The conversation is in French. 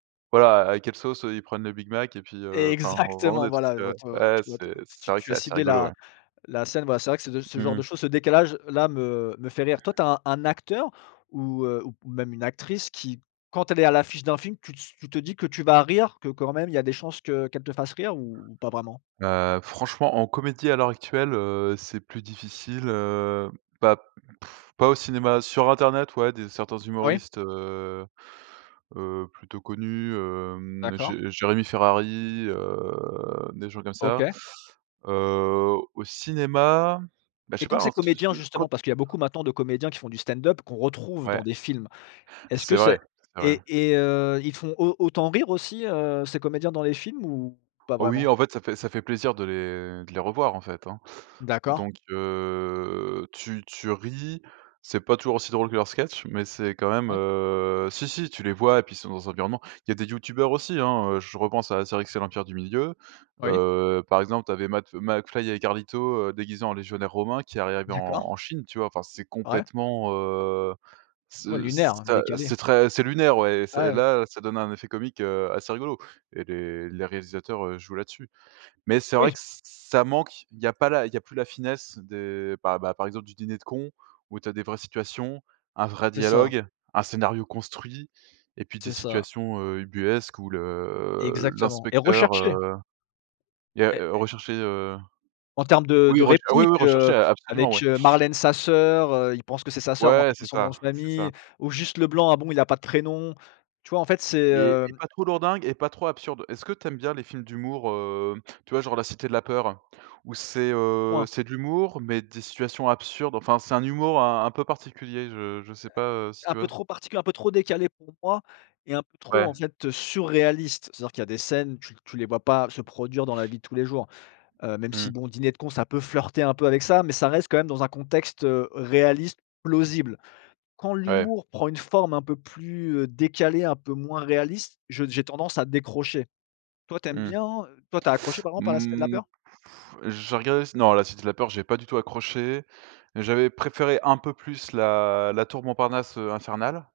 Voilà, à quelle sauce, heu, ils prennent le Big Mac et puis, heu, enfin, vraiment Exactement! des trucs, Voilà, elles vont heu, être ouais, ouais, ouais tu vois te c'est c'est tu vrai que tu as c'est assez ciblé rigolo, la ouais. la scène, voilà, c'est vrai que c'est ce g ce genre Mmh de mh. choses, ce décalage-là, me me fait rire. Toi tu as un un acteur ou heu, ou même une actrice, qui, quand elle est à l'affiche d'un film tu se tu te dis que tu vas rire, que quand même il y a des chances que qu'elle te fasse rire, ou ou pas vraiment? Heu, franchement, en comédie à l'heure actuelle, heu, c'est plus difficile, heu, bah pff, pas au cinéma. Sur internet ouais des certains Oui. humoristes, heu heu, plutôt connus, hem, D'accord. Jé Jérémy Ferrari, heu, des gens comme ça. OK. Heu, au cinéma, bah je Et sais quand pas, hein, ces se se comédiens, quand justement, parce qu'il y a beaucoup maintenant de comédiens qui font du stand-up, qu'on retrouve Ouais. dans des films, est-ce C'est que c'est vrai, c'est vrai. et et heu, ils font au autant rire aussi, heu, ces comédiens dans les films ou pas Oh oui, vraiment? en fait, ça fait ça fait plaisir de les de les revoir, en fait, hein. D'accord. Donc heu, tu tu ris, c'est pas toujours aussi drôle que leurs sketches mais c'est quand même, Ouais. heu, si, si, tu les vois, et puis ils sont dans un environnement il y a des youtubeurs aussi, hein, heu, je repense à Astérix et l'Empire du Milieu. Oui. Heu, par exemple tu avais Matt heu, McFly et Carlito, heu, déguisés en légionnaires romains qui arrivaient en D'accord. en Chine tu vois? Enfin, c'est Ouais. complètement, heu, Ouais ce lunaire, ça, heu, décalé. c'est très c'est lunaire, ouais et ça Ouais, et ouais. là, ça donne un effet comique, heu, assez rigolo et les les réalisateurs, heu, jouent là-dessus. Mais c'est vrai Oui. que ç ça manque, il y a pas la il y a plus la finesse des, bah, par exemple du Dîner de Cons, où tu as des vraies situations, un vrai C'est ça. dialogue, un scénario construit et puis des C'est ça. situations, heu, ubuesques où le Exactement et l'inspecteur, recherché! heu, il y a Et heu, recherché heu, En termes de de oui rech ah oui, réplique, oui, heu, recherché, a absolument avec, ouais. heu, Marlène Sasseur, heu, il pense que c'est sa sœur mais en Ouais, fait c'est c'est son nom ça! de C'est ça. famille ou Juste Leblanc, ah bon, il a pas de prénom? Tu vois en fait c'est, Et et heu pas trop lourdingue et pas trop absurde. Est-ce que tu aimes bien les films d'humour? Heu, tu vois genre La Cité de la Peur? Où c'est, heu, Point. c'est de l'humour mais des situations absurdes, enfin, c'est un humour un un peu particulier, je je sais pas, heu, si Un tu vois peu s trop partic un peu trop décalé pour moi et un peu trop Ouais. en fait, heu, surréaliste. C'est-à-dire qu'il y a des scènes tu tu les vois pas se produire dans la vie de tous les jours, heu, même si Mmh. bon, Diner de Cons ça peut flirter un peu avec ça mais ça reste quand même dans un contexte, heu, réaliste, plausible. Quand Ouais. l'humour prend une forme un peu plus, heu, décalée, un peu moins réaliste, je j'ai tendance à décrocher. Toi tu aimes Mmh. bien heu, toi tu as accroché par M exemple à La Cité de la mmh, Peur? j'ai regardé c non, La Cité de la Peur j'ai pas du tout accroché. Mais j'avais préféré un peu plus la la Tour Montparnasse, heu, Infernale.